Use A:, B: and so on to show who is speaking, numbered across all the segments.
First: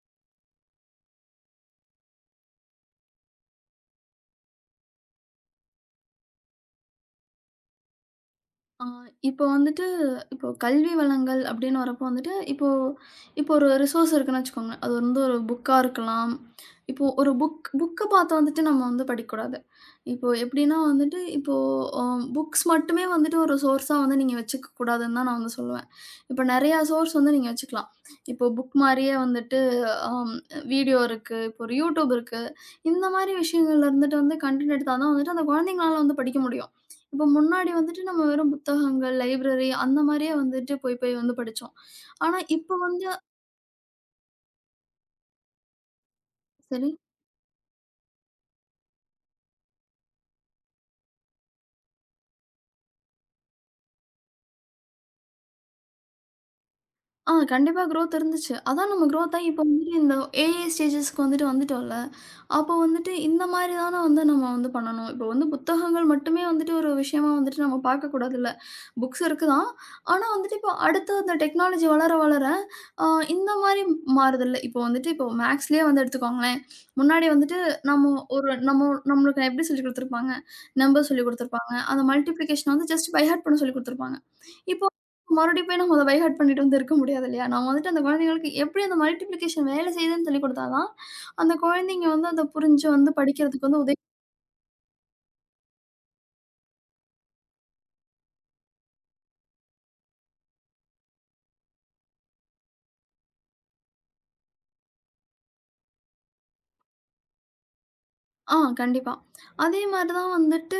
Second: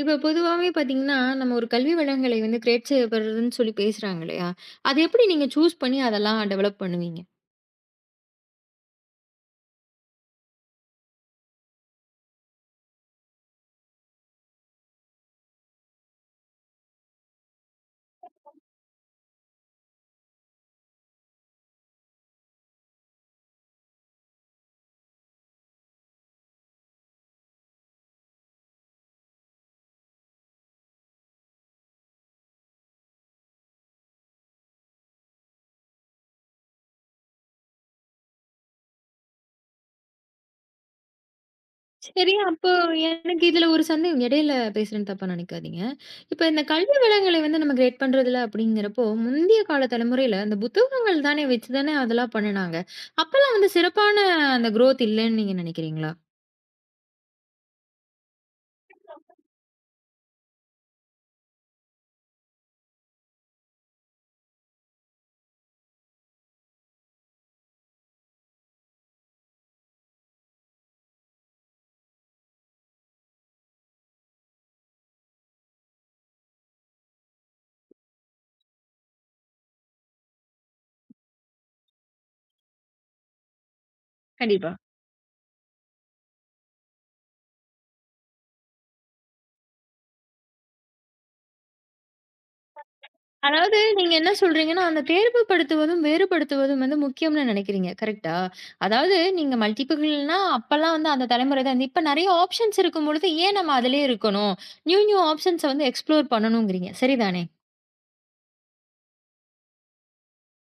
A: இப்ப பொதுவாவே பார்த்தீங்கன்னா, நம்ம ஒரு கல்வி வளங்களை வந்து கிரியேட் செய்யப்படுறதுன்னு சொல்லி பேசுறாங்க இல்லையா? அது எப்படி நீங்க சூஸ் பண்ணி அதெல்லாம் டெவலப் பண்ணுவீங்க?
B: ஆ இப்போ வந்துட்டு, இப்போ கல்வி வளங்கள் அப்படின்னு வரப்போ வந்துட்டு, இப்போ இப்போ ஒரு ரிசோர்ஸ் இருக்குன்னு வச்சுக்கோங்க. அது வந்து ஒரு புக்கா இருக்கலாம். இப்போ ஒரு புக்க பார்த்து வந்துட்டு நம்ம வந்து படிக்கக்கூடாது. இப்போ எப்படின்னா வந்துட்டு, இப்போ அ புக்ஸ் மட்டுமே வந்துட்டு ஒரு சோர்ஸா வந்து நீங்க வச்சுக்க கூடாதுன்னு தான் நான் வந்து சொல்லுவேன். இப்போ நெறையா சோர்ஸ் வந்து நீங்க வச்சுக்கலாம். இப்போ புக் மாரியே வந்துட்டு அம் வீடியோ இருக்கு, இப்போ ஒரு YouTube இருக்கு. இந்த மாரி விஷயங்கள்ல இருந்துட்டு வந்து கன்டென்ட் எடுத்தா தான் வந்துட்டு அந்த குழந்தைங்களால வந்து படிக்க முடியும். இப்போ முன்னாடி வந்துட்டு நம்ம வெறும் புத்தகங்கள், லைப்ரரி அந்த மாரியே வந்துட்டு போய் போய் வந்து படிச்சோம்.
A: சரி,
B: ஆனா
A: அப்போ
B: இப்ப வந்து
A: எனக்கு இதுல ஒரு சந்தேகம், இடையில பேசுறேன்னு தப்பா நினைக்காதீங்க. இப்ப இந்த
B: சரி.
A: கல்வி வளங்களை வந்து நம்ம கிரியேட் பண்றதுல அப்படிங்கிறப்போ, முந்தைய கால தலைமுறையில அந்த புத்தகங்கள் தானே வச்சு தானே அதெல்லாம் பண்ணுனாங்க. அப்பலாம் வந்து சிறப்பான அந்த குரோத் இல்லன்னு நீங்க நினைக்கிறீங்களா?
B: ஆ, கண்டிப்பா குரோத் இருந்துச்சு. அதான் நம்ம குரோத் ஆகி இப்ப வந்துட்டு இந்த ஏஐ ஸ்டேஜஸ்க்கு வந்துட்டு வந்துட்டோம்ல. அப்போ வந்துட்டு இந்த மாரி தான வந்து நம்ம வந்து பண்ணணும். இப்போ வந்து புத்தகங்கள் மட்டுமே வந்துட்டு ஒரு விஷயமா வந்துட்டு நம்ம பார்க்கக்கூடாதுல்ல. புக்ஸ் இருக்கு தான். ஆனா வந்துட்டு இப்போ அடுத்து இந்த டெக்னாலஜி வளர வளர அ இந்த மாரி மாறுதுல்ல. இப்போ வந்துட்டு இப்போ மேக்ஸ்லயே வந்து எடுத்துக்கோங்களேன். முன்னாடி வந்துட்டு நம்ம ஒரு நம்ம நம்மளுக்கு எப்படி சொல்லிக் குடுத்துருப்பாங்க? நம்பர் சொல்லிக் குடுத்துருப்பாங்க. அந்த மல்டிப்ளிகேஷன் வந்து ஜஸ்ட் பை ஹார்ட் பண்ண சொல்லிக் குடுத்துருப்பாங்க.
A: கண்டிப்பா.
B: இப்போ மறுபடியும் போய் நம்ம அத பை ஹார்ட் பண்ணிட்டு வந்து இருக்க முடியாது இல்லையா? நம்ம வந்துட்டு அந்த குழந்தைங்களுக்கு எப்படி அந்த மல்டிப்ளிகேஷன் வேலை செய்யுதுன்னு சொல்லிக் குடுத்தா தான், அந்த குழந்தைங்க வந்து அத புரிஞ்சு வந்து படிக்கிறதுக்கு
A: அதாவது
B: வந்து உதவி.
A: நீங்க என்ன சொல்றீங்கன்னா, அந்த தேர்வுபடுத்துவதும், வேறுபடுத்துவதும் வந்து முக்கியம்னு நினைக்கிறீங்க. கரெக்ட்டா? அதாவது நீங்க மல்டிபிள்னா அப்பலாம் வந்து அந்த தலைமுறை தான் இருந்து, இப்ப நெறைய ஆப்ஷன்ஸ் இருக்கும்பொழுது, ஏன் நம்ம அதிலேயே இருக்கணும்? நியூ நியூ ஆப்ஷன்ஸ வந்து எக்ஸ்ப்ளோர் பண்ணணும்ங்கிறீங்க. சரிதானே?
B: ஆ, கண்டிப்பா. அதே மாரி தான் வந்துட்டு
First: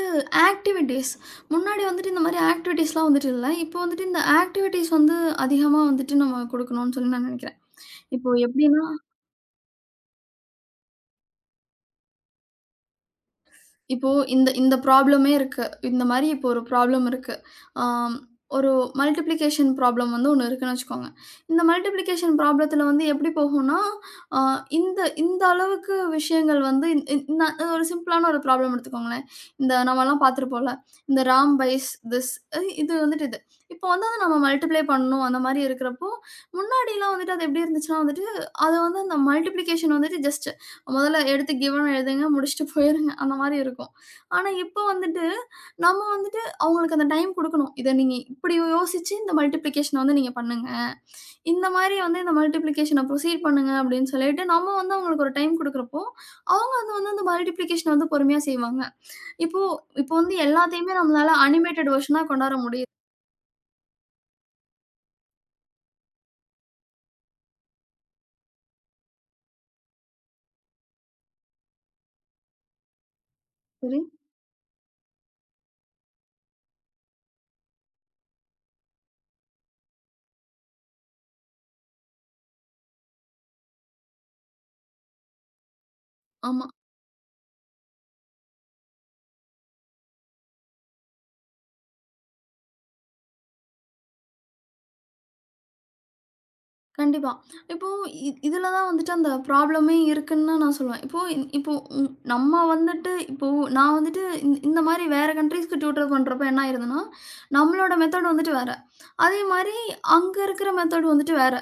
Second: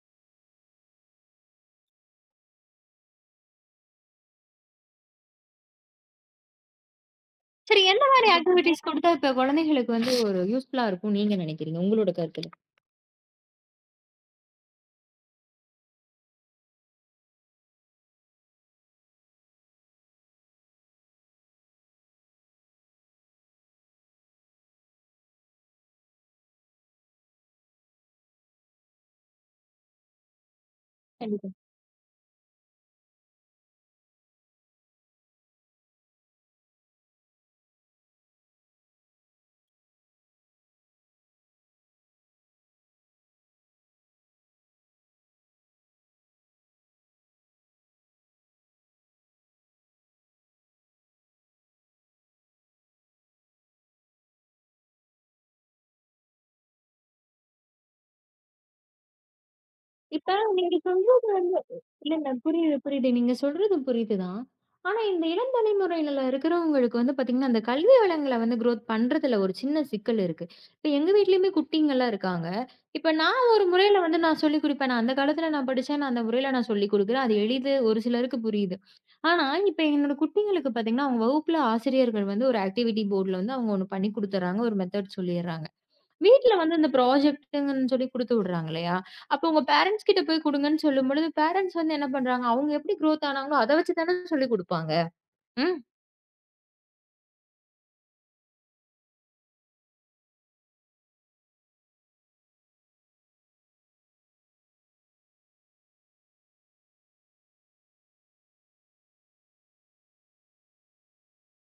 B: ஆக்டிவிட்டீஸ். முன்னாடி வந்துட்டு இந்த மாரி ஆக்டிவிட்டீஸ்லாம் வந்துட்டு இல்ல. இப்போ வந்துட்டு இந்த ஆக்டிவிட்டீஸ் வந்து அதிகமா வந்துட்டு நம்ம குடுக்கணும்னு சொல்லி நான் நெனைக்கிறேன்.
A: சரி, எந்த மாரி
B: இப்போ
A: ஆக்டிவிட்டீஸ்
B: எப்படின்னா
A: குடுத்தா இப்ப குழந்தைகளுக்கு வந்து ஒரு யூஸ்ஃபுல்லா இருக்கும்னு நீங்க நினைக்கிறீங்க? உங்களோட கருத்துல.
B: இப்போ இந்த இந்த ப்ராப்ளமே இருக்கு. இந்த மாரி இப்போ ஒரு ப்ராப்ளம் இருக்கு. ஆம், ஒரு மல்டிப்ளிகேஷன் ப்ராப்ளம் வந்து ஒண்ணு இருக்குன்னு வச்சுக்கோங்க. இந்த மல்டிப்ளிகேஷன் ப்ராப்ளத்தில வந்து எப்படி போகும்னா, அ இந்த இந்த அளவுக்கு விஷயங்கள் வந்து இந் இந் ந ஒரு சிம்பிளான ஒரு ப்ராப்ளம் எடுத்துக்கோங்களேன். இந்த நம்மலாம் பார்த்துருப்போம்ல. இந்த
A: கண்டிப்பா.
B: ராம் பைஸ் திஸ் இது வந்துட்டு இது. இப்போ வந்து அத நம்ம மல்டிப்ளை பண்ணணும் அந்த மாரி இருக்கிறப்போ, முன்னாடிலாம் வந்துட்டு அது எப்படி இருந்துச்சுன்னா வந்துட்டு, அது வந்து அந்த மல்டிப்ளிகேஷன் வந்துட்டு ஜஸ்ட் முதல்ல எடுத்து கிவ்ன்னு எழுதுங்க. முடிச்சுட்டு போயிருங்க. அந்த மாரி இருக்கும். ஆனா, இப்ப வந்துட்டு நம்ம வந்துட்டு அவங்களுக்கு அந்த டைம் குடுக்கணும். இத நீங்க இப்படி யோசிச்சு இந்த மல்டிப்ளிகேஷன வந்து நீங்க பண்ணுங்க. இந்த மாரி வந்து இந்த மல்டிப்ளிகேஷன ப்ரொசீட் பண்ணுங்க அப்படின்னு சொல்லிட்டு, நம்ம வந்து அவங்களுக்கு ஒரு டைம் குடுக்குறப்போ, அவங்க வந்து வந்து அந்த மல்டிப்ளிகேஷன வந்து பொறுமையா செய்வாங்க. இப்போ இப்போ
A: இப்ப
B: வந்து
A: நீங்க
B: எல்லாத்தையுமே
A: சொல்றது
B: நம்மளால
A: வந்து
B: அனிமேட்டட்
A: இல்ல,
B: வெர்ஷனா
A: இல்ல.
B: கொண்டாட
A: புரியுது,
B: முடியுது.
A: புரியுது. நீங்க சொல்றது புரியுதுதான். ஆனா இந்த இளம் தலைமுறையில இருக்கிறவங்களுக்கு வந்து பார்த்தீங்கன்னா, அந்த கல்வி வளங்கள வந்து குரோத் பண்றதுல ஒரு சின்ன சிக்கல் இருக்கு. இப்ப எங்க வீட்லயுமே குட்டிங்கலாம் இருக்காங்க. இப்ப நான் ஒரு
B: சரி.
A: முறையில வந்து நான் சொல்லிக் குடுப்பேன். நான் அந்த காலத்துல நான் படிச்சேன். நான் அந்த முறையில நான் சொல்லிக் குடுக்குறேன். அது எளிது. ஒரு சிலருக்கு புரியுது. ஆனா, இப்ப என்னோட குட்டிங்களுக்கு பார்த்தீங்கன்னா, அவங்க வகுப்புல ஆசிரியர்கள் வந்து ஒரு ஆக்டிவிட்டி போர்ட்ல வந்து அவங்க ஒண்ணு பண்ணி குடுத்துர்றாங்க. ஒரு மெத்தட் சொல்லிர்றாங்க. வீட்ல
B: ஆமா.
A: வந்து இந்த ப்ராஜெக்ட்டுங்கன்னு சொல்லி குடுத்து விடுறாங்க இல்லையா? அப்போ உங்க பேரன்ட்ஸ் கிட்ட போய் குடுங்கன்னு சொல்லும்பொழுது, பேரன்ட்ஸ் வந்து என்ன பண்றாங்க, அவங்க எப்படி குரோத் ஆனாங்களோ, அத வச்சு தானே சொல்லிக் குடுப்பாங்க. ம்.
B: கண்டிப்பா. இப்போ இதில தான் வந்துட்டு அந்த ப்ராப்ளமே இருக்குன்னு தான் நான் சொல்லுவேன். இப்போ நம்ம வந்துட்டு இப்போ நான் வந்துட்டு இந்த மாரி வேற கண்ட்ரீஸ்க்கு டியூட்டர் பண்றப்ப என்ன ஆயிருதுன்னா, நம்மளோட மெத்தட் வந்துட்டு வேற. அதே மாரி அங்க இருக்கிற மெத்தட் வந்துட்டு வேற.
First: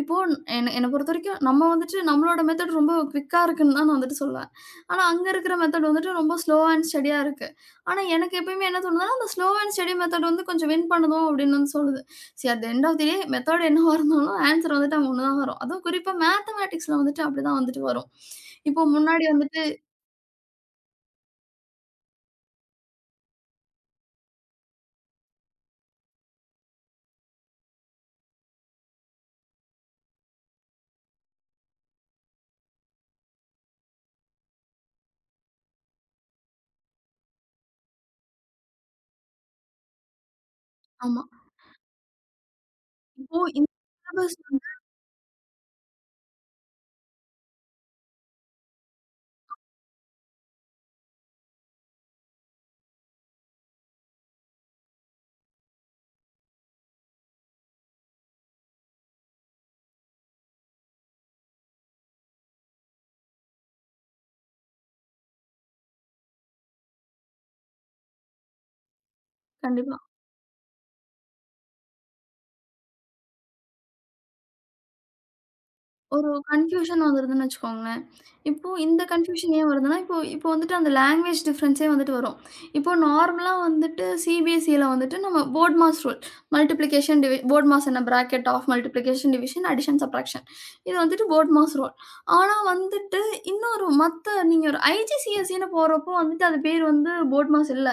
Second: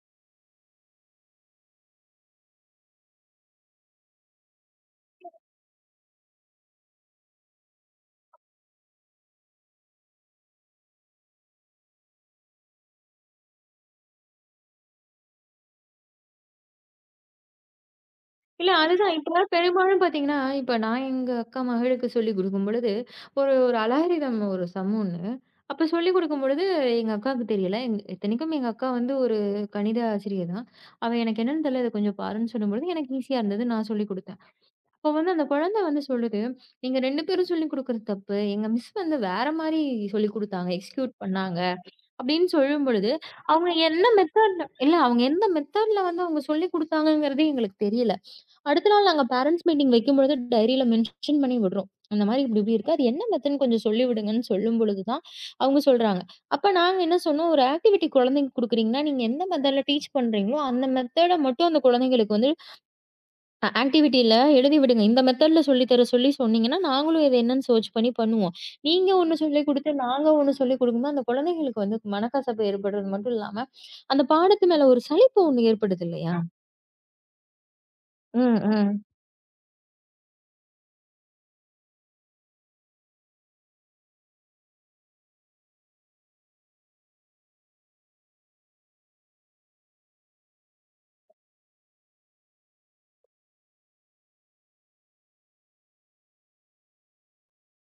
B: இப்போ என்ன என்ன பொறுத்தவரைக்கும் நம்ம வந்துட்டு நம்மளோட மெத்தட் ரொம்ப குயிக்கா இருக்குன்னு தான் நான் வந்துட்டு சொல்லுவேன். ஆனா அங்க இருக்கிற மெத்தட் வந்துட்டு ரொம்ப ஸ்லோ அண்ட் ஸ்டடியா இருக்கு. ஆனா எனக்கு எப்பயுமே என்ன தோணுதுன்னா, அந்த ஸ்லோ அண்ட் ஸ்டடி மெத்தட் வந்து கொஞ்சம் வின் பண்ணுதோ அப்படின்னு வந்து சொல்லுது. At the end of the day method என்னவா இருந்தாலும் ஆன்ஸர் வந்துட்டு அங்க ஒண்ணு தான் வரும். அதுவும் குறிப்பா மேத்தமேட்டிக்ஸ்ல வந்துட்டு அப்படிதான் வந்துட்டு வரும்.
A: இல்ல
B: இப்போ
A: அதுதான்,
B: முன்னாடி
A: இப்ப
B: வந்துட்டு
A: பெரும்பாலும் பாத்தீங்கன்னா, இப்ப நான் எங்க அக்கா மகளுக்கு சொல்லிக் குடுக்கும்பொழுது, ஒரு ஒரு அலாரிதம் ஒரு சம் ஒண்ணு. அப்ப சொல்லிக் குடுக்கும்பொழுது எங்க அக்காவுக்கு தெரியல. எங் இத்தனைக்கும் எங்க அக்கா வந்து ஒரு கணித ஆசிரியர் தான். அவ எனக்கு என்னன்னு தெரியல, இத கொஞ்சம் பாருன்னு சொல்லும்பொழுது, எனக்கு ஈஸியா இருந்தது. நான் சொல்லிக் குடுத்தேன். இப்போ வந்து அந்த குழந்தை வந்து சொல்லுது, "நீங்க 2 பேரும் சொல்லிக் குடுக்குறது தப்பு. எங்க மிஸ் வந்து வேற மாரி சொல்லிக் குடுத்தாங்க. எக்ஸிக்யூட்
B: ஆமா.
A: பண்ணாங்க." அப்படின்னு சொல்லும்பொழுது,
B: இப்போ
A: அவங்க
B: இந்த
A: என்ன
B: சிலபஸ்
A: மெத்தட்ல,
B: வந்து
A: இல்ல அவங்க எந்த மெத்தட்ல வந்து அவங்க சொல்லிக் குடுத்தாங்கங்கிறதே எங்களுக்கு தெரியல. அடுத்த நாள் நாங்க பேரன்ட்ஸ் மீட்டிங் வைக்கும்பொழுது டைரியில மென்ஷன் பண்ணி விடுறோம். அந்த மாரி இப்படி இப்படி இருக்கு. அது என்ன மெத்தட்ன்னு கொஞ்சம் சொல்லி விடுங்கன்னு சொல்லும்பொழுது தான் அவங்க சொல்றாங்க. அப்ப நாங்க என்ன சொன்னோம், "ஒரு ஆக்டிவிட்டி குழந்தைக்கு குடுக்குறீங்கன்னா, நீங்க எந்த மெத்தட்ல டீச் பண்றீங்களோ, அந்த மெத்தட மட்டும் அந்த குழந்தைங்களுக்கு வந்து ஆக்டிவிட்டில எழுதி விடுங்க. இந்த மெத்தட்ல சொல்லி தர சொல்லி சொன்னீங்கன்னா, நாங்களும் இது என்னன்னு சர்ச் பண்ணி பண்ணுவோம். நீங்க ஒண்ணு சொல்லிக் குடுத்து,
B: கண்டிப்பா.
A: நாங்க ஒண்ணு சொல்லிக் குடுக்கும்போது, அந்த குழந்தைகளுக்கு வந்து மனக்கசப்பு ஏற்படுறது மட்டும் இல்லாம, அந்த பாடத்து மேல ஒரு சலிப்பு ஒண்ணு ஏற்படுது
B: ஒரு
A: இல்லையா? ஆமா.
B: கன்ஃப்யூஷன் வந்துருதுன்னு வச்சுக்கோங்களேன்.
A: ம்,
B: இப்போ இந்த
A: ம்.
B: கன்ஃப்யூஷன் ஏன் வருதுன்னா, இப்போ இப்போ வந்துட்டு அந்த லாங்குவேஜ் டிஃப்ரென்ஸே வந்துட்டு வரும். இப்போ நார்மலா வந்துட்டு சிபிஎஸ்சில வந்துட்டு நம்ம போர்ட் மாஸ் ரூல். மல்டிப்ளிகேஷன் டிவி போர்ட் மாஸ் என்ன bracket of multiplication, division, addition, subtraction. இது வந்துட்டு போர்ட் மாஸ் ரூல். ஆனா வந்துட்டு இன்னொரு மத்த நீங்க ஒரு ஐஜிசிஎஸ்இன்னு போறப்போ வந்துட்டு அது பேர் வந்து போர்ட் மாஸ் இல்ல.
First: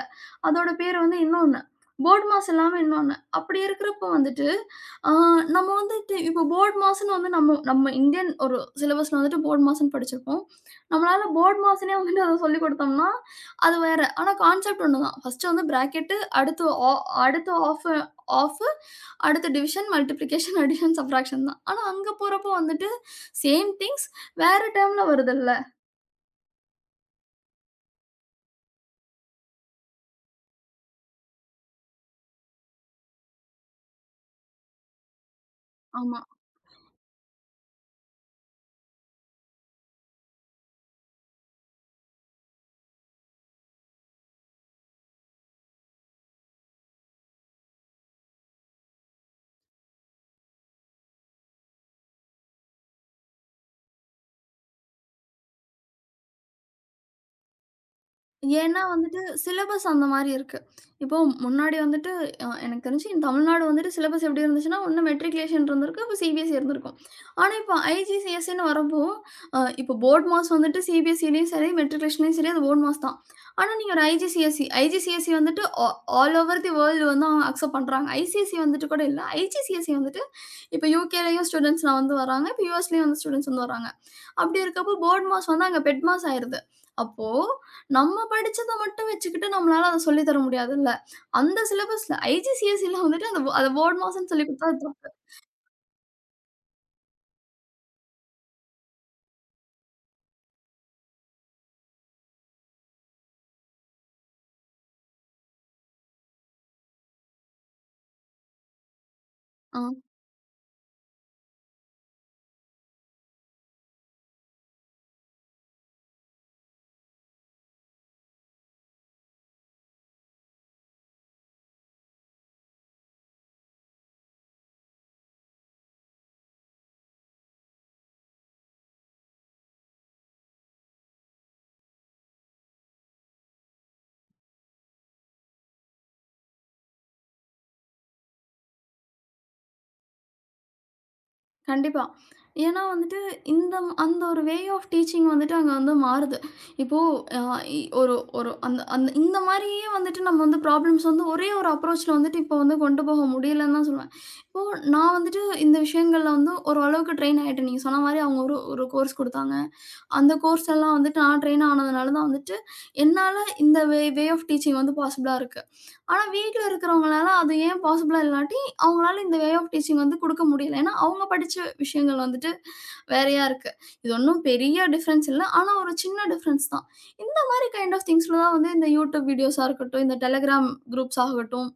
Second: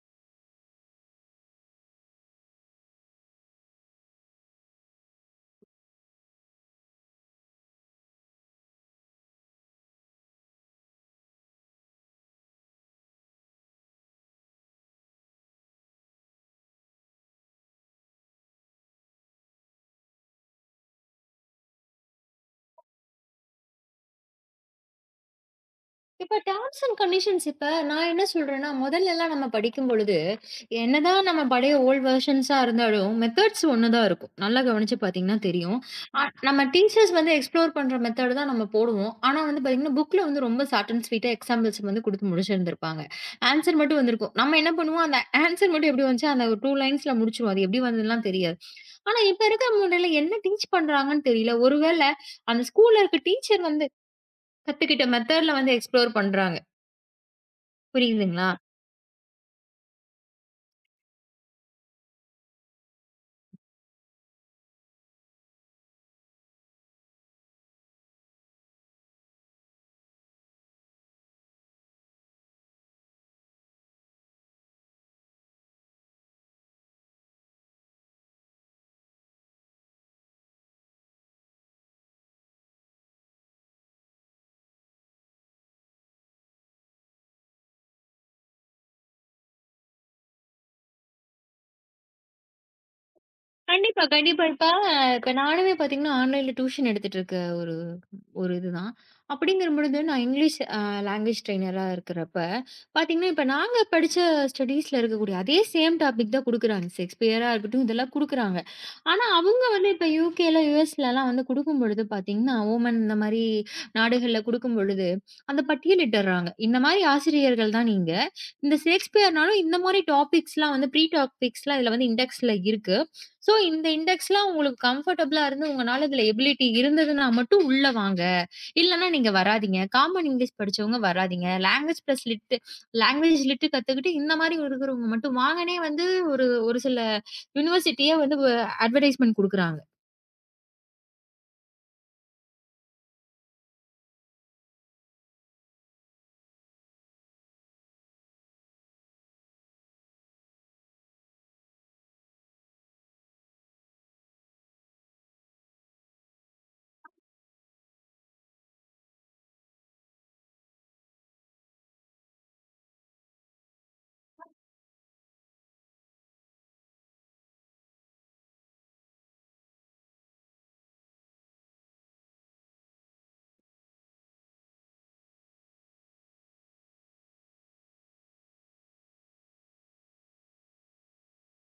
B: அதோட பேர் வந்து இன்னொன்னு. போர்ட் மாஸ் இல்லாம இன்னொன்னு. அப்படி இருக்கிறப்போ வந்துட்டு, ஆ நம்ம இப்போ போர்ட் மாஸ்ன்னு வந்து நம்ம நம்ம இந்தியன் ஒரு சிலபஸ்ல வந்துட்டு போர்ட் மாஸ்ன்னு படிச்சிருப்போம். நம்மளால போர்ட் மாஸ்ன்னே வந்துட்டு அத சொல்லிக் குடுத்தோம்னா, அது வேற. ஆனா கான்செப்ட் ஒண்ணுதான். ஃபர்ஸ்ட்டு வந்து பிராக்கெட்டு, அடுத்து ஆ அடுத்து ஆஃப் ஆஃப்பு, அடுத்து டிவிஷன், மல்டிப்ளிகேஷன், அடிஷன், சப்ட்ராக்ஷன் தான். ஆனா அங்க போறப்போ வந்துட்டு சேம் திங்ஸ் வேற டெர்ம்ல வருதுல்ல.
A: இப்ப டெர்ம்ஸ் அண்ட் கண்டிஷன்ஸ். இப்ப நான் என்ன சொல்றேன்னா, முதல்லலாம் நம்ம படிக்கும்பொழுது என்னதான் நம்ம பழைய ஓல்ட் வெர்ஷன்ஸா இருந்தாலும், மெத்தட்ஸ் ஒண்ணு தான் இருக்கும். நல்லா கவனிச்சு பார்த்தீங்கன்னா தெரியும்.
B: ஆமா.
A: அ நம்ம டீச்சர்ஸ் வந்து எக்ஸ்ப்ளோர் பண்ற மெத்தட் தான் நம்ம போடுவோம். ஆனா வந்து பார்த்தீங்கன்னா, புக்ல வந்து ரொம்ப ஷார்ட் அண்ட் ஸ்வீட்டா எக்ஸாம்பிள்ஸ் வந்து குடுத்து முடிச்சிருந்திருப்பாங்க. ஆன்ஸர் மட்டும் வந்திருக்கும். நம்ம என்ன பண்ணுவோம், அந்த ஆன்ஸர் மட்டும் எப்படி வந்துச்சு, அந்த ஒரு 2 லைன்ஸ்ல முடிச்சுருவோம். அது எப்படி வந்ததுலாம் தெரியாது. ஆனா இப்ப இருக்கிற முறையில என்ன டீச் பண்றாங்கன்னு தெரியல. ஒருவேள அந்த ஸ்கூல்ல இருக்க டீச்சர் வந்து கத்துக்கிட்ட மெத்தட்ல வந்து எக்ஸ்ப்ளோர் பண்றாங்க. புரியுதுங்களா?
B: ஏன்னா வந்துட்டு சிலபஸ் அந்த மாரி இருக்கு. இப்போ முன்னாடி வந்துட்டு எனக்கு தெரிஞ்சு இந்த தமிழ்நாடு வந்துட்டு சிலபஸ் எப்படி இருந்துச்சுன்னா, ஒண்ணு மெட்ரிகுலேஷன் இருந்திருக்கு. அப்ப சிபிஎஸ்இ இருந்திருக்கும். ஆனா இப்போ ஐசிசிஎஸ்இன்னு வரப்போ, இப்போ போர்ட் மார்க்ஸ் வந்துட்டு சிபிஎஸ்இலயும் சரி, மெட்ரிகுலேஷன்லயும் சரி அது போர்ட் மார்க்ஸ் தான். ஆனா நீங்க ஒரு ஐசிசிஎஸ்இ ஐசிசிஎஸ்இ வந்துட்டு ஆல் ஓவர் தி வேர்ல்டு வந்து அவங்க அக்செப்ட் பண்றாங்க. ஐசிஎஸ்இ வந்துட்டு கூட இல்ல. ஐசிசிஎஸ்இ வந்துட்டு இப்போ யுகேலயும் ஸ்டூடண்ட்ஸ்லாம் வந்து வராங்க. இப்போ யுஎஸ்லயும் வந்து ஸ்டூடண்ட்ஸ் வந்து வராங்க. அப்படி இருக்கப்போ போர்ட் மாஸ் வந்து அங்க பெட் மாஸ் ஆயிருது. அப்போ நம்ம படிச்சத மட்டும் வச்சுக்கிட்டு நம்மளால அத சொல்லி தர முடியாதுல்ல. அந்த சிலபஸ்ல ஐஜிசிஎஸ்சில வந்துட்டு அந்த அத போர்ட்
A: கண்டிப்பா,
B: மாஸ்ன்னு
A: கண்டிப்பா.
B: சொல்லி
A: இப்ப
B: குடுத்தா தப்பு.
A: இப்ப நானுமே பார்த்தீங்கன்னா, ஆன்லைன்ல டியூஷன் எடுத்துட்டு இருக்க ஒரு ஒரு இதுதான். அப்படிங்கிற பொழுது நான் இங்கிலீஷ் லாங்குவேஜ் ட்ரெய்னரா இருக்கிறப்ப, பார்த்தீங்கன்னா, இப்ப நாங்க படிச்ச ஸ்டடீஸ்ல இருக்கக்கூடிய அதே சேம் டாபிக் தான் குடுக்குறாங்க. ஷேக்ஸ்பியரா இருக்கட்டும், இதெல்லாம் குடுக்குறாங்க. ஆனா, அவங்க
B: ஆ,
A: வந்து இப்ப யுகேல, யுஎஸ்லலாம் வந்து குடுக்கும்பொழுது பார்த்தீங்கன்னா, ஓமன் இந்த மாரி நாடுகள்ல குடுக்கும்பொழுது, அந்த பட்டியலிட்டுர்றாங்க. இந்த மாரி ஆசிரியர்கள் தான் நீங்க. இந்த ஷேக்ஸ்பியர்னாலும் இந்த மாரி டாபிக்ஸ்லாம் வந்து ப்ரீ டாபிக்ஸ்லாம் இதுல வந்து இண்டெக்ஸ்ல இருக்கு. சோ, இந்த இண்டெக்ஸ்லாம் உங்களுக்கு கம்ஃபர்டபுளா இருந்து, உங்கனால இதுல எபிலிட்டி இருந்ததுன்னா மட்டும் உள்ள வாங்க. இல்லன்னா நீங்க வராதீங்க. காமன் இங்கிலீஷ் படிச்சவங்க வராதீங்க. லாங்குவேஜ் லிட் கத்துக்கிட்டு இந்த மாரி இருக்கிறவங்க மட்டும் வாங்கன்னே வந்து ஒரு ஒரு சில யுனிவர்சிட்டியே வந்து அட்வர்டைஸ்மென்ட் குடுக்குறாங்க.
B: கண்டிப்பா. ஏன்னா வந்துட்டு இந்த அந்த ஒரு வே ஆஃப் டீச்சிங் வந்துட்டு அங்க வந்து மாறுது. இப்போ அ இ ஒரு ஒரு அந்த அந்த இந்த மாரியே வந்துட்டு நம்ம வந்து ப்ராப்ளம்ஸ் வந்து ஒரே ஒரு அப்ரோச்ல வந்துட்டு இப்போ வந்து கொண்டு போக முடியலன்னு தான் சொல்லுவேன். இப்போ நான் வந்துட்டு இந்த விஷயங்கள்ல வந்து ஓரளவுக்கு ட்ரெயின் ஆயிட்டேன். நீங்க சொன்ன மாரி அவங்க ஒரு ஒரு கோர்ஸ் குடுத்தாங்க. அந்த கோர்ஸ் எல்லாம் வந்துட்டு நான் ட்ரெயின் ஆனதுனால தான் வந்துட்டு என்னால இந்த வே வே ஆஃப் டீச்சிங் வந்து பாசிபிளா இருக்கு. ஆனா வீட்ல இருக்கிறவங்களால அது ஏன் பாசிபிளா இல்லாட்டி, அவங்களால இந்த வே ஆஃப் டீச்சிங் வந்து குடுக்க முடியல. ஏன்னா, அவங்க படிச்ச விஷயங்கள் வந்துட்டு வேறையா இருக்கு. இது ஒண்ணும் பெரிய டிஃபரன்ஸ் இல்ல. ஆனா ஒரு சின்ன டிஃபரன்ஸ் தான். இந்த மாரி கைண்ட் ஆஃப் திங்ஸ்ல தான் வந்து இந்த YouTube வீடியோஸா இருக்கட்டும், இந்த Telegram குரூப்ஸ் ஆகட்டும்,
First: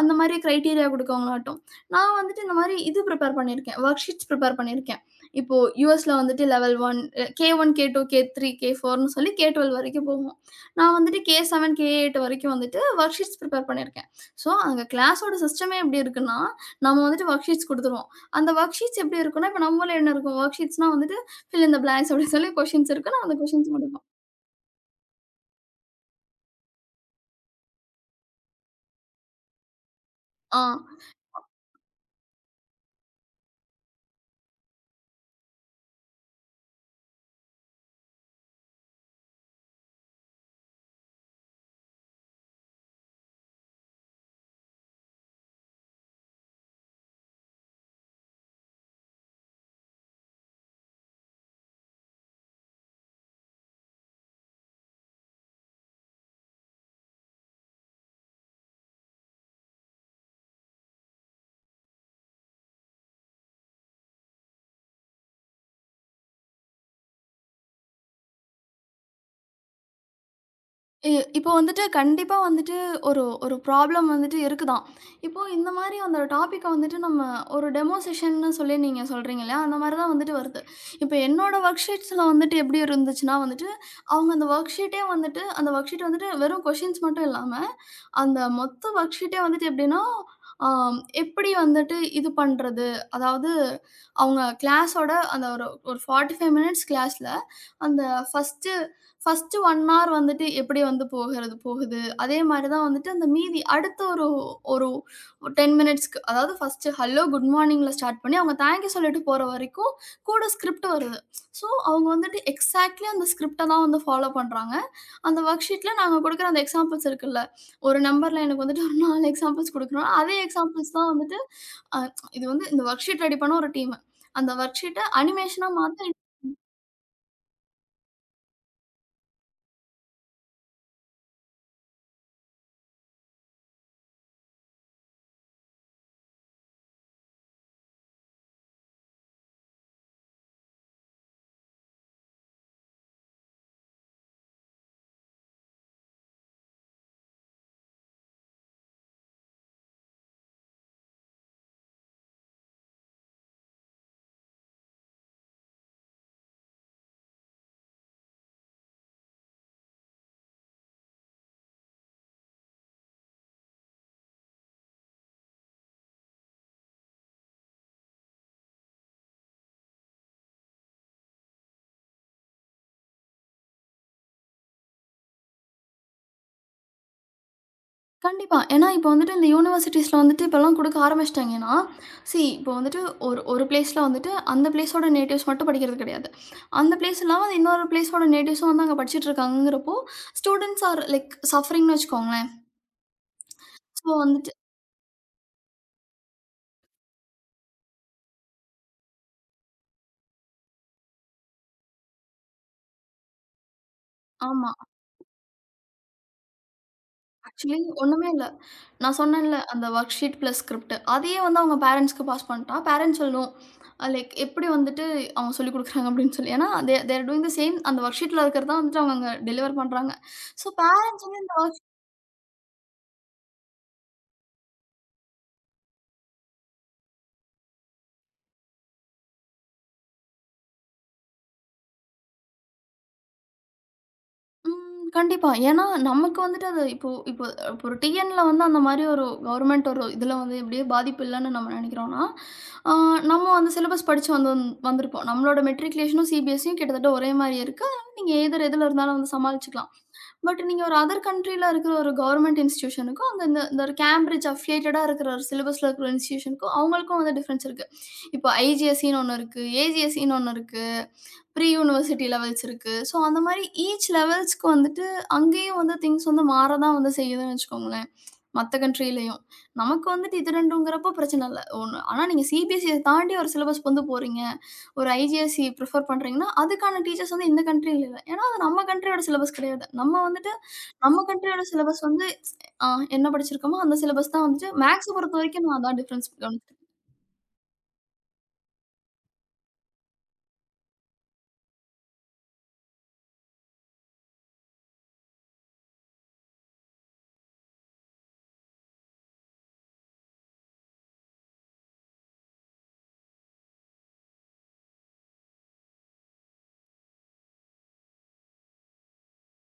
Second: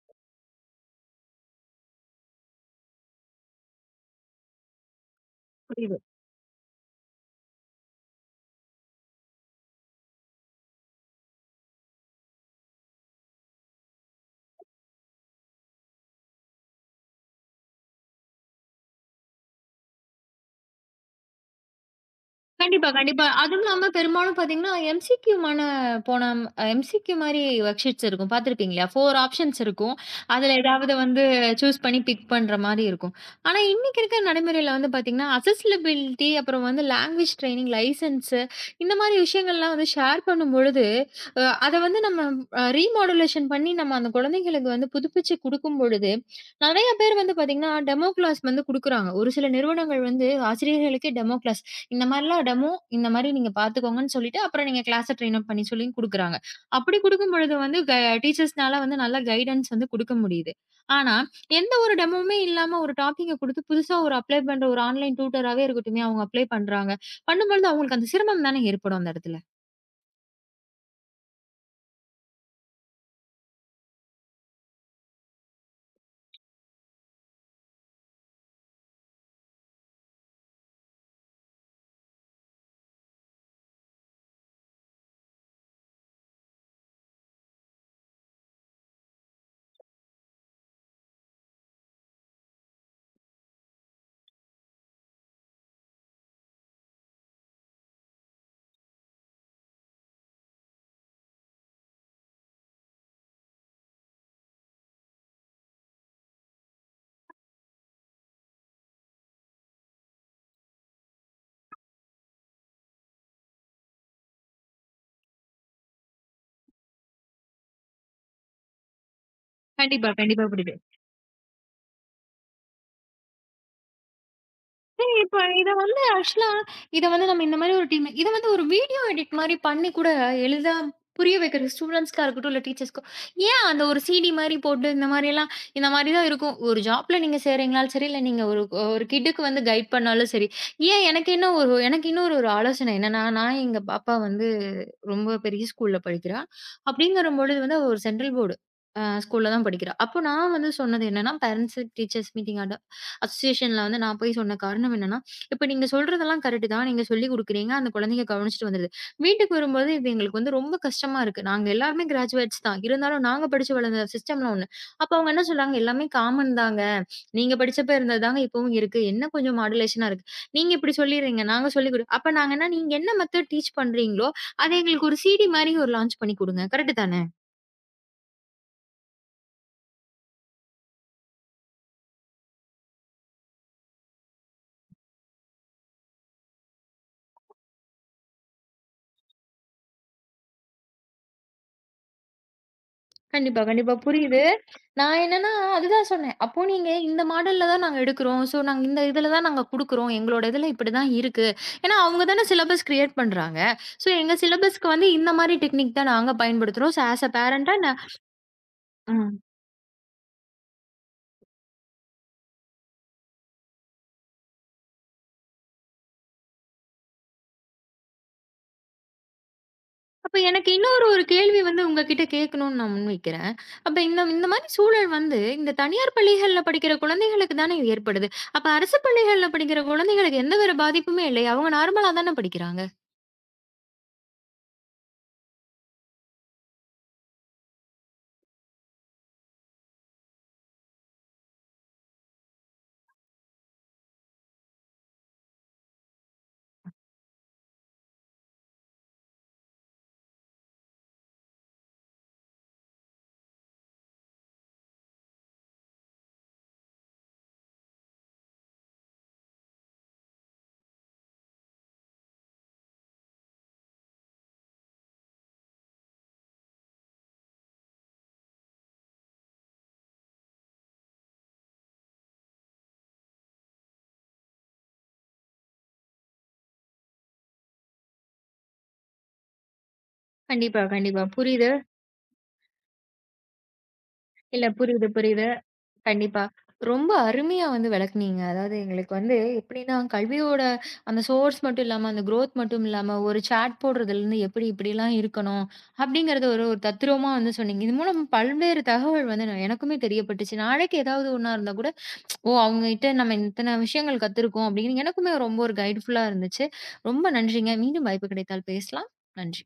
B: அந்த மாரி கிரைட்டீரியா குடுக்கவங்களாகட்டும், நான் வந்துட்டு இந்த மாரி இது பிரிப்பேர் பண்ணியிருக்கேன். வொர்க் ஷீட்ஸ் பிரிப்பேர் பண்ணியிருக்கேன். இப்போ
A: புரியுது.
B: யுஎஸ்ல வந்துட்டு லெவல் 1 K1, K2, K3, K4ன்னு சொல்லி K12 வரைக்கும் போகும். நான் வந்துட்டு K7, K8 வரைக்கும் வந்துட்டு வொர்க் ஷீட்ஸ் பிரிப்பேர் பண்ணியிருக்கேன். ஸோ, அங்க கிளாஸோட சிஸ்டமே எப்படி இருக்குன்னா, நம்ம வந்துட்டு வொர்க் ஷீட்ஸ் குடுத்துருவோம். அந்த வொர்க் ஷீட்ஸ் எப்படி இருக்குன்னா, இப்ப நம்ம ஊர்ல என்ன இருக்கும்? வொர்க் ஷீட்ஸ்னா வந்துட்டு ஃபில் இன் தி பிளாங்க்ஸ் அப்படின்னு சொல்லி
A: கண்டிப்பா,
B: கொஸ்டின்ஸ் இருக்கும்.
A: கண்டிப்பா.
B: நான் அந்த
A: அதுவும்
B: கொஸ்டின்ஸ்
A: இல்லாம
B: மட்டும் தான்
A: பெரும்பாலும் பார்த்தீங்கன்னா, போன எம்சிக்யூ மாரி வொர்க்ஷீட்ஸ் இருக்கும். பார்த்துருப்பீங்களா? 4 ஆப்ஷன்ஸ் இருக்கும். அதுல
B: ஆ.
A: ஏதாவது வந்து சூஸ் பண்ணி பிக் பண்ற மாரி இருக்கும். ஆனா, இன்னைக்கு இருக்கிற நடைமுறையில வந்து பார்த்தீங்கன்னா, அக்சஸிபிலிட்டி அப்புறம் வந்து லாங்குவேஜ் ட்ரெய்னிங், லைசன்ஸ் இந்த மாரி விஷயங்கள்லாம் வந்து ஷேர் பண்ணும்பொழுது, அ அத வந்து நம்ம ரீமாடுலேஷன் பண்ணி நம்ம அந்த குழந்தைகளுக்கு வந்து புதுப்பிச்சு குடுக்கும் பொழுது, நெறைய பேர் வந்து பார்த்தீங்கன்னா, டெமோ கிளாஸ் வந்து குடுக்குறாங்க. ஒரு சில நிறுவனங்கள் வந்து ஆசிரியர்களுக்கே டெமோ கிளாஸ் இந்த மாரிலாம் டெமோ, இந்த மாரி நீங்க பார்த்துக்கோங்கன்னு சொல்லிட்டு, அப்புறம் நீங்க கிளாஸ ட்ரெயின் அப் பண்ணி சொல்லியும் குடுக்குறாங்க. அப்படி குடுக்கும் பொழுது வந்து டீச்சர்ஸ்னால வந்து நல்ல கைடன்ஸ் வந்து குடுக்க முடியுது. ஆனா, எந்த ஒரு டெமோவுமே இல்லாம ஒரு டாப்பிக்க குடுத்து புதுசா ஒரு அப்ளை பண்ற ஒரு ஆன்லைன் டியூட்டராவே இருக்கட்டுமே, அவங்க அப்ளை பண்றாங்க. பண்ணும்பொழுது அவங்களுக்கு அந்த சிரமம் தானே ஏற்படும் அந்த இடத்துல.
B: இ இப்போ வந்துட்டு கண்டிப்பா வந்துட்டு ஒரு ஒரு ப்ராப்ளம் வந்துட்டு இருக்கு தான். இப்போ இந்த மாரி அந்த டாபிக்க வந்துட்டு நம்ம ஒரு டெமோ செஷன்னு சொல்லி நீங்க சொல்றீங்க இல்லையா? அந்த மாரி தான் வந்துட்டு வருது. இப்ப என்னோட ஒர்க் ஷீட்ஸ்ல வந்துட்டு எப்படி இருந்துச்சுன்னா வந்துட்டு, அவங்க அந்த ஒர்க் ஷீட்டே வந்துட்டு அந்த ஒர்க் ஷீட் வந்துட்டு வெறும் கொஷின்ஸ் மட்டும் இல்லாம, அந்த மொத்த ஒர்க் ஷீட்டே வந்துட்டு எப்படின்னா, ஆம் எப்படி வந்துட்டு இது பண்றது? அதாவது அவங்க கிளாஸோட அந்த ஒரு ஒரு 45 மினிட்ஸ் கிளாஸ்ல அந்த ஃபர்ஸ்ட்டு ஃபர்ஸ்ட்டு 1 ஹார் வந்துட்டு எப்படி வந்து போகிறது போகுது. அதே மாரி தான் வந்துட்டு அந்த மீதி அடுத்த ஒரு ஒரு 10 மினிட்ஸ்க்கு அதாவது ஃபர்ஸ்ட்டு ஹலோ, குட் மார்னிங்ல ஸ்டார்ட் பண்ணி அவங்க தேங்க் யூ சொல்லிட்டு போற வரைக்கும் கூட ஸ்கிரிப்ட் வருது. ஸோ அவங்க வந்துட்டு எக்ஸாக்ட்லி அந்த ஸ்கிரிப்ட்ட தான் வந்து ஃபாலோ பண்றாங்க. அந்த ஒர்க் ஷீட்ல நாங்க குடுக்குற அந்த எக்ஸாம்பிள்ஸ் இருக்குல்ல, ஒரு நம்பர்ல எனக்கு வந்துட்டு ஒரு 4 எக்ஸாம்பிள்ஸ் குடுக்கணும்.
A: கண்டிப்பா,
B: அதே
A: கண்டிப்பா, புரியுது.
B: எக்ஸாம்பிள்ஸ் தான் வந்துட்டு அ இது வந்து இந்த வொர்க் ஷீட் ரெடி பண்ண ஒரு டீமு. அந்த வொர்க் ஷீட்ட
A: சரி, இப்ப
B: அனிமேஷனா
A: இத வந்து
B: மாத்த
A: ஆக்சுவலா இத வந்து நம்ம இந்த மாரி ஒரு டீம் இத வந்து ஒரு வீடியோ எடிட் மாரி பண்ணி கூட எளிதா புரிய வைக்கிற ஸ்டூடண்ட்ஸ்க்கா இருக்கட்டும், இல்ல டீச்சர்ஸ்க்கோ, ஏன் அந்த ஒரு சிடி மாரி போட்டு இந்த மாரிலாம் இந்த மாரி தான் இருக்கும். ஒரு ஜாப்ல நீங்க சேர்றீங்கனாலும் சரி, இல்ல நீங்க ஒரு ஒரு கிட்டுக்கு வந்து கைட் பண்ணாலும் சரி. ஏன் எனக்கு என்ன ஒரு எனக்கு இன்னொரு ஒரு ஆலோசனை என்னன்னா, நான் எங்க பாப்பா வந்து ரொம்ப பெரிய ஸ்கூல்ல படிக்கிறா. அப்படிங்கிற பொழுது வந்து அவ ஒரு சென்ட்ரல் போர்டு ஸ்கூல்ல தான் படிக்கிறா. அப்போ நான் வந்து சொன்னது என்னன்னா, பேரண்ட்ஸ், டீச்சர்ஸ் மீட்டிங் அசோசியேஷன்ல வந்து நான் போய் சொன்ன காரணம் என்னன்னா, இப்ப நீங்க சொல்றதெல்லாம் கரெக்ட்டு தான். நீங்க சொல்லிக் குடுக்குறீங்க. அந்த குழந்தைங்க கவனிச்சுட்டு வந்துருது. வீட்டுக்கு வரும்போது இது எங்களுக்கு வந்து ரொம்ப கஷ்டமா இருக்கு. நாங்க எல்லாருமே கிராஜுவேட்ஸ் தான். இருந்தாலும் நாங்க படிச்சு வளர்ந்த சிஸ்டம்லாம் ஒண்ணு. அப்ப அவங்க என்ன சொல்றாங்க, "எல்லாமே காமன் தாங்க. நீங்க படிச்சப்ப இருந்தது தாங்க இப்பவும் இருக்கு. என்ன கொஞ்சம் மாடுலேஷனா இருக்கு. நீங்க இப்படி சொல்லிர்றீங்க. நாங்க சொல்லிக் குடு." அப்ப நாங்கன்னா, நீங்க என்ன மெத்தட் டீச் பண்றீங்களோ, அத எங்களுக்கு ஒரு சிடி மாரி ஒரு லான்ச் பண்ணி குடுங்க. கரெக்ட்டு தான?
B: கண்டிப்பா. ஏன்னா, இப்போ வந்துட்டு இந்த யூனிவர்சிட்டீஸ்ல வந்துட்டு இப்பலாம் குடுக்க ஆரம்பிச்சுட்டாங்கன்னா, இப்போ வந்துட்டு ஒரு ஒரு பிளேஸ்ல வந்துட்டு அந்த பிளேஸோட நேட்டிவ்ஸ் மட்டும் படிக்கிறது கிடையாது. அந்த பிளேஸ் இல்லாம அது இன்னொரு பிளேஸோட நேட்டிவ்ஸும் வந்து அங்க படிச்சுட்டு இருக்காங்கங்கிறப்போ, ஸ்டூடண்ட்ஸ் ஆர் லைக் சஃபரிங்ன்னு வச்சுக்கோங்களேன்.
A: கண்டிப்பா, கண்டிப்பா.
B: ஸோ
A: புரியுது.
B: வந்துட்டு
A: நான் என்னன்னா, அதுதான் சொன்னேன். அப்போ நீங்க இந்த மாடல்ல தான் நாங்க எடுக்கிறோம். ஸோ நாங்க இந்த இதில தான் நாங்க குடுக்குறோம். எங்களோட இதில இப்படிதான் இருக்கு. ஏன்னா, அவங்க தானே சிலபஸ் கிரியேட் பண்றாங்க. ஸோ எங்க
B: ஆமா.
A: சிலபஸ்க்கு வந்து இந்த மாரி டெக்னிக் தான் நாங்க பயன்படுத்துறோம். ஸோ ஆஸ் அ பேரன்ட்டா
B: ஆக்சுவலி
A: நான்
B: ஒண்ணுமே இல்ல. நான்
A: ம்.
B: சொன்னேன்ல, அந்த வொர்க் ஷீட் பிளஸ் ஸ்கிரிப்ட். அதையே வந்து அவங்க பேரன்ட்ஸ்க்கு பாஸ் பண்ணிட்டா, பேரன்ட்ஸ் சொல்லணும். லைக் எப்படி வந்துட்டு அவங்க சொல்லிக் குடுக்குறாங்க அப்படின்னு சொல்லி. ஏன்னா they they are doing the same அந்த வொர்க் ஷீட்ல இருக்கிறது தான் வந்துட்டு அவங்க டெலிவர் பண்றாங்க.
A: அப்ப
B: ஸோ
A: எனக்கு இன்னொரு ஒரு கேள்வி வந்து உங்ககிட்ட கேட்கணும்னு நான் முன்வைக்கிறேன். அப்ப இந்த இந்த மாரி சூழல் வந்து இந்த தனியார் பள்ளிகள்ல படிக்கிற குழந்தைகளுக்கு தானே இது ஏற்படுது. அப்ப அரசு பள்ளிகள்ல படிக்கிற குழந்தைகளுக்கு எந்த ஒரு பாதிப்புமே இல்லையா? அவங்க நார்மலா தானே படிக்கிறாங்க.
B: கண்டிப்பா. ஏன்னா, நமக்கு வந்துட்டு அது இப்போ இப்போ இப்போ ஒரு டிஎன்ல வந்து அந்த மாரி ஒரு கவர்மெண்ட் ஒரு இதில வந்து எப்படியே பாதிப்பு இல்லன்னு நம்ம நெனைக்கிறோம்ன்னா, ஆ நம்ம வந்து சிலபஸ் படிச்சு வந்து வந்திருப்போம். நம்மளோட மெட்ரிகுலேஷனும், சிபிஎஸ்சியும் கிட்டத்தட்ட ஒரே மாரியே இருக்கு. அதனால நீங்க எதர் எதுல இருந்தாலும் வந்து சமாளிச்சுக்கலாம். பட் நீங்க ஒரு அதர் கண்ட்ரில இருக்கிற ஒரு கவர்மெண்ட் இன்ஸ்டிடியூஷனுக்கும், அங்க இந்த இந்த ஒரு கேம்பிரிட்ஜ் அஃபிலியேட்டடா இருக்கிற ஒரு சிலபஸ்ல இருக்கிற ஒரு இன்ஸ்டிடியூஷனுக்கும் அவங்களுக்கும் வந்து டிஃபரன்ஸ் இருக்கு. இப்போ ஐஜிஎஸ்சின்னு ஒண்ணு இருக்கு. ஏஜிஎஸ்சின்னு ஒண்ணு இருக்கு. ப்ரீ யூனிவர்சிட்டி லெவல்ஸ் இருக்கு. ஸோ, அந்த மாரி ஈச் லெவல்ஸ்க்கு வந்துட்டு அங்கேயும் வந்து திங்க்ஸ் வந்து மாற தான் வந்து செய்யுதுன்னு வச்சுக்கோங்களேன். மத்த கண்ட்ரிலயும். நமக்கு வந்துட்டு இது 2ங்கிறப்போ பிரச்சனை இல்ல. ஒண்ணு ஆனா நீங்க சிபிஎஸ்சிய தாண்டி ஒரு சிலபஸ் கொண்டு போறீங்க. ஒரு ஐசிஎஸ்இ ப்ரிஃபர் பண்றீங்கன்னா, அதுக்கான டீச்சர்ஸ் வந்து இந்த கண்ட்ரில இல்ல. ஏன்னா, அது நம்ம கண்ட்ரியோட சிலபஸ் கிடையாது. நம்ம வந்துட்டு
A: கண்டிப்பா, கண்டிப்பா.
B: நம்ம கண்ட்ரியோட
A: புரியுது.
B: சிலபஸ் வந்து அ என்ன படிச்சிருக்கோமோ அந்த சிலபஸ் தான்
A: இல்ல.
B: வந்துட்டு
A: புரியுது,
B: மேக்ஸ
A: புரியுது.
B: பொறுத்தவரைக்கும் நான் அதான் டிஃபரன்ஸ்
A: கண்டிப்பா.
B: கவனிச்சிருக்கேன்.
A: ரொம்ப அருமையா வந்து விளக்குனீங்க. அதாவது எங்களுக்கு வந்து எப்படின்னா, கல்வியோட அந்த சோர்ஸ் மட்டும் இல்லாம, அந்த குரோத் மட்டும் இல்லாம, ஒரு சாட் போடுறதுலேருந்து எப்படி இப்படிலாம் இருக்கணும், அப்படிங்கிறத ஒரு ஒரு தத்துரூவமா வந்து சொன்னீங்க. இது மூலம் பல்வேறு தகவல் வந்து நான் எனக்குமே தெரியப்பட்டுச்சு. நாளைக்கு ஏதாவது ஒண்ணா இருந்தா கூட, ஓ! அவங்ககிட்ட நம்ம இத்தன விஷயங்கள் கத்துருக்கோம் அப்படின்னு எனக்குமே ரொம்ப ஒரு கைட்ஃபுல்லா இருந்துச்சு. ரொம்ப நன்றிங்க. மீண்டும் வாய்ப்பு கிடைத்தால் பேசலாம். நன்றி.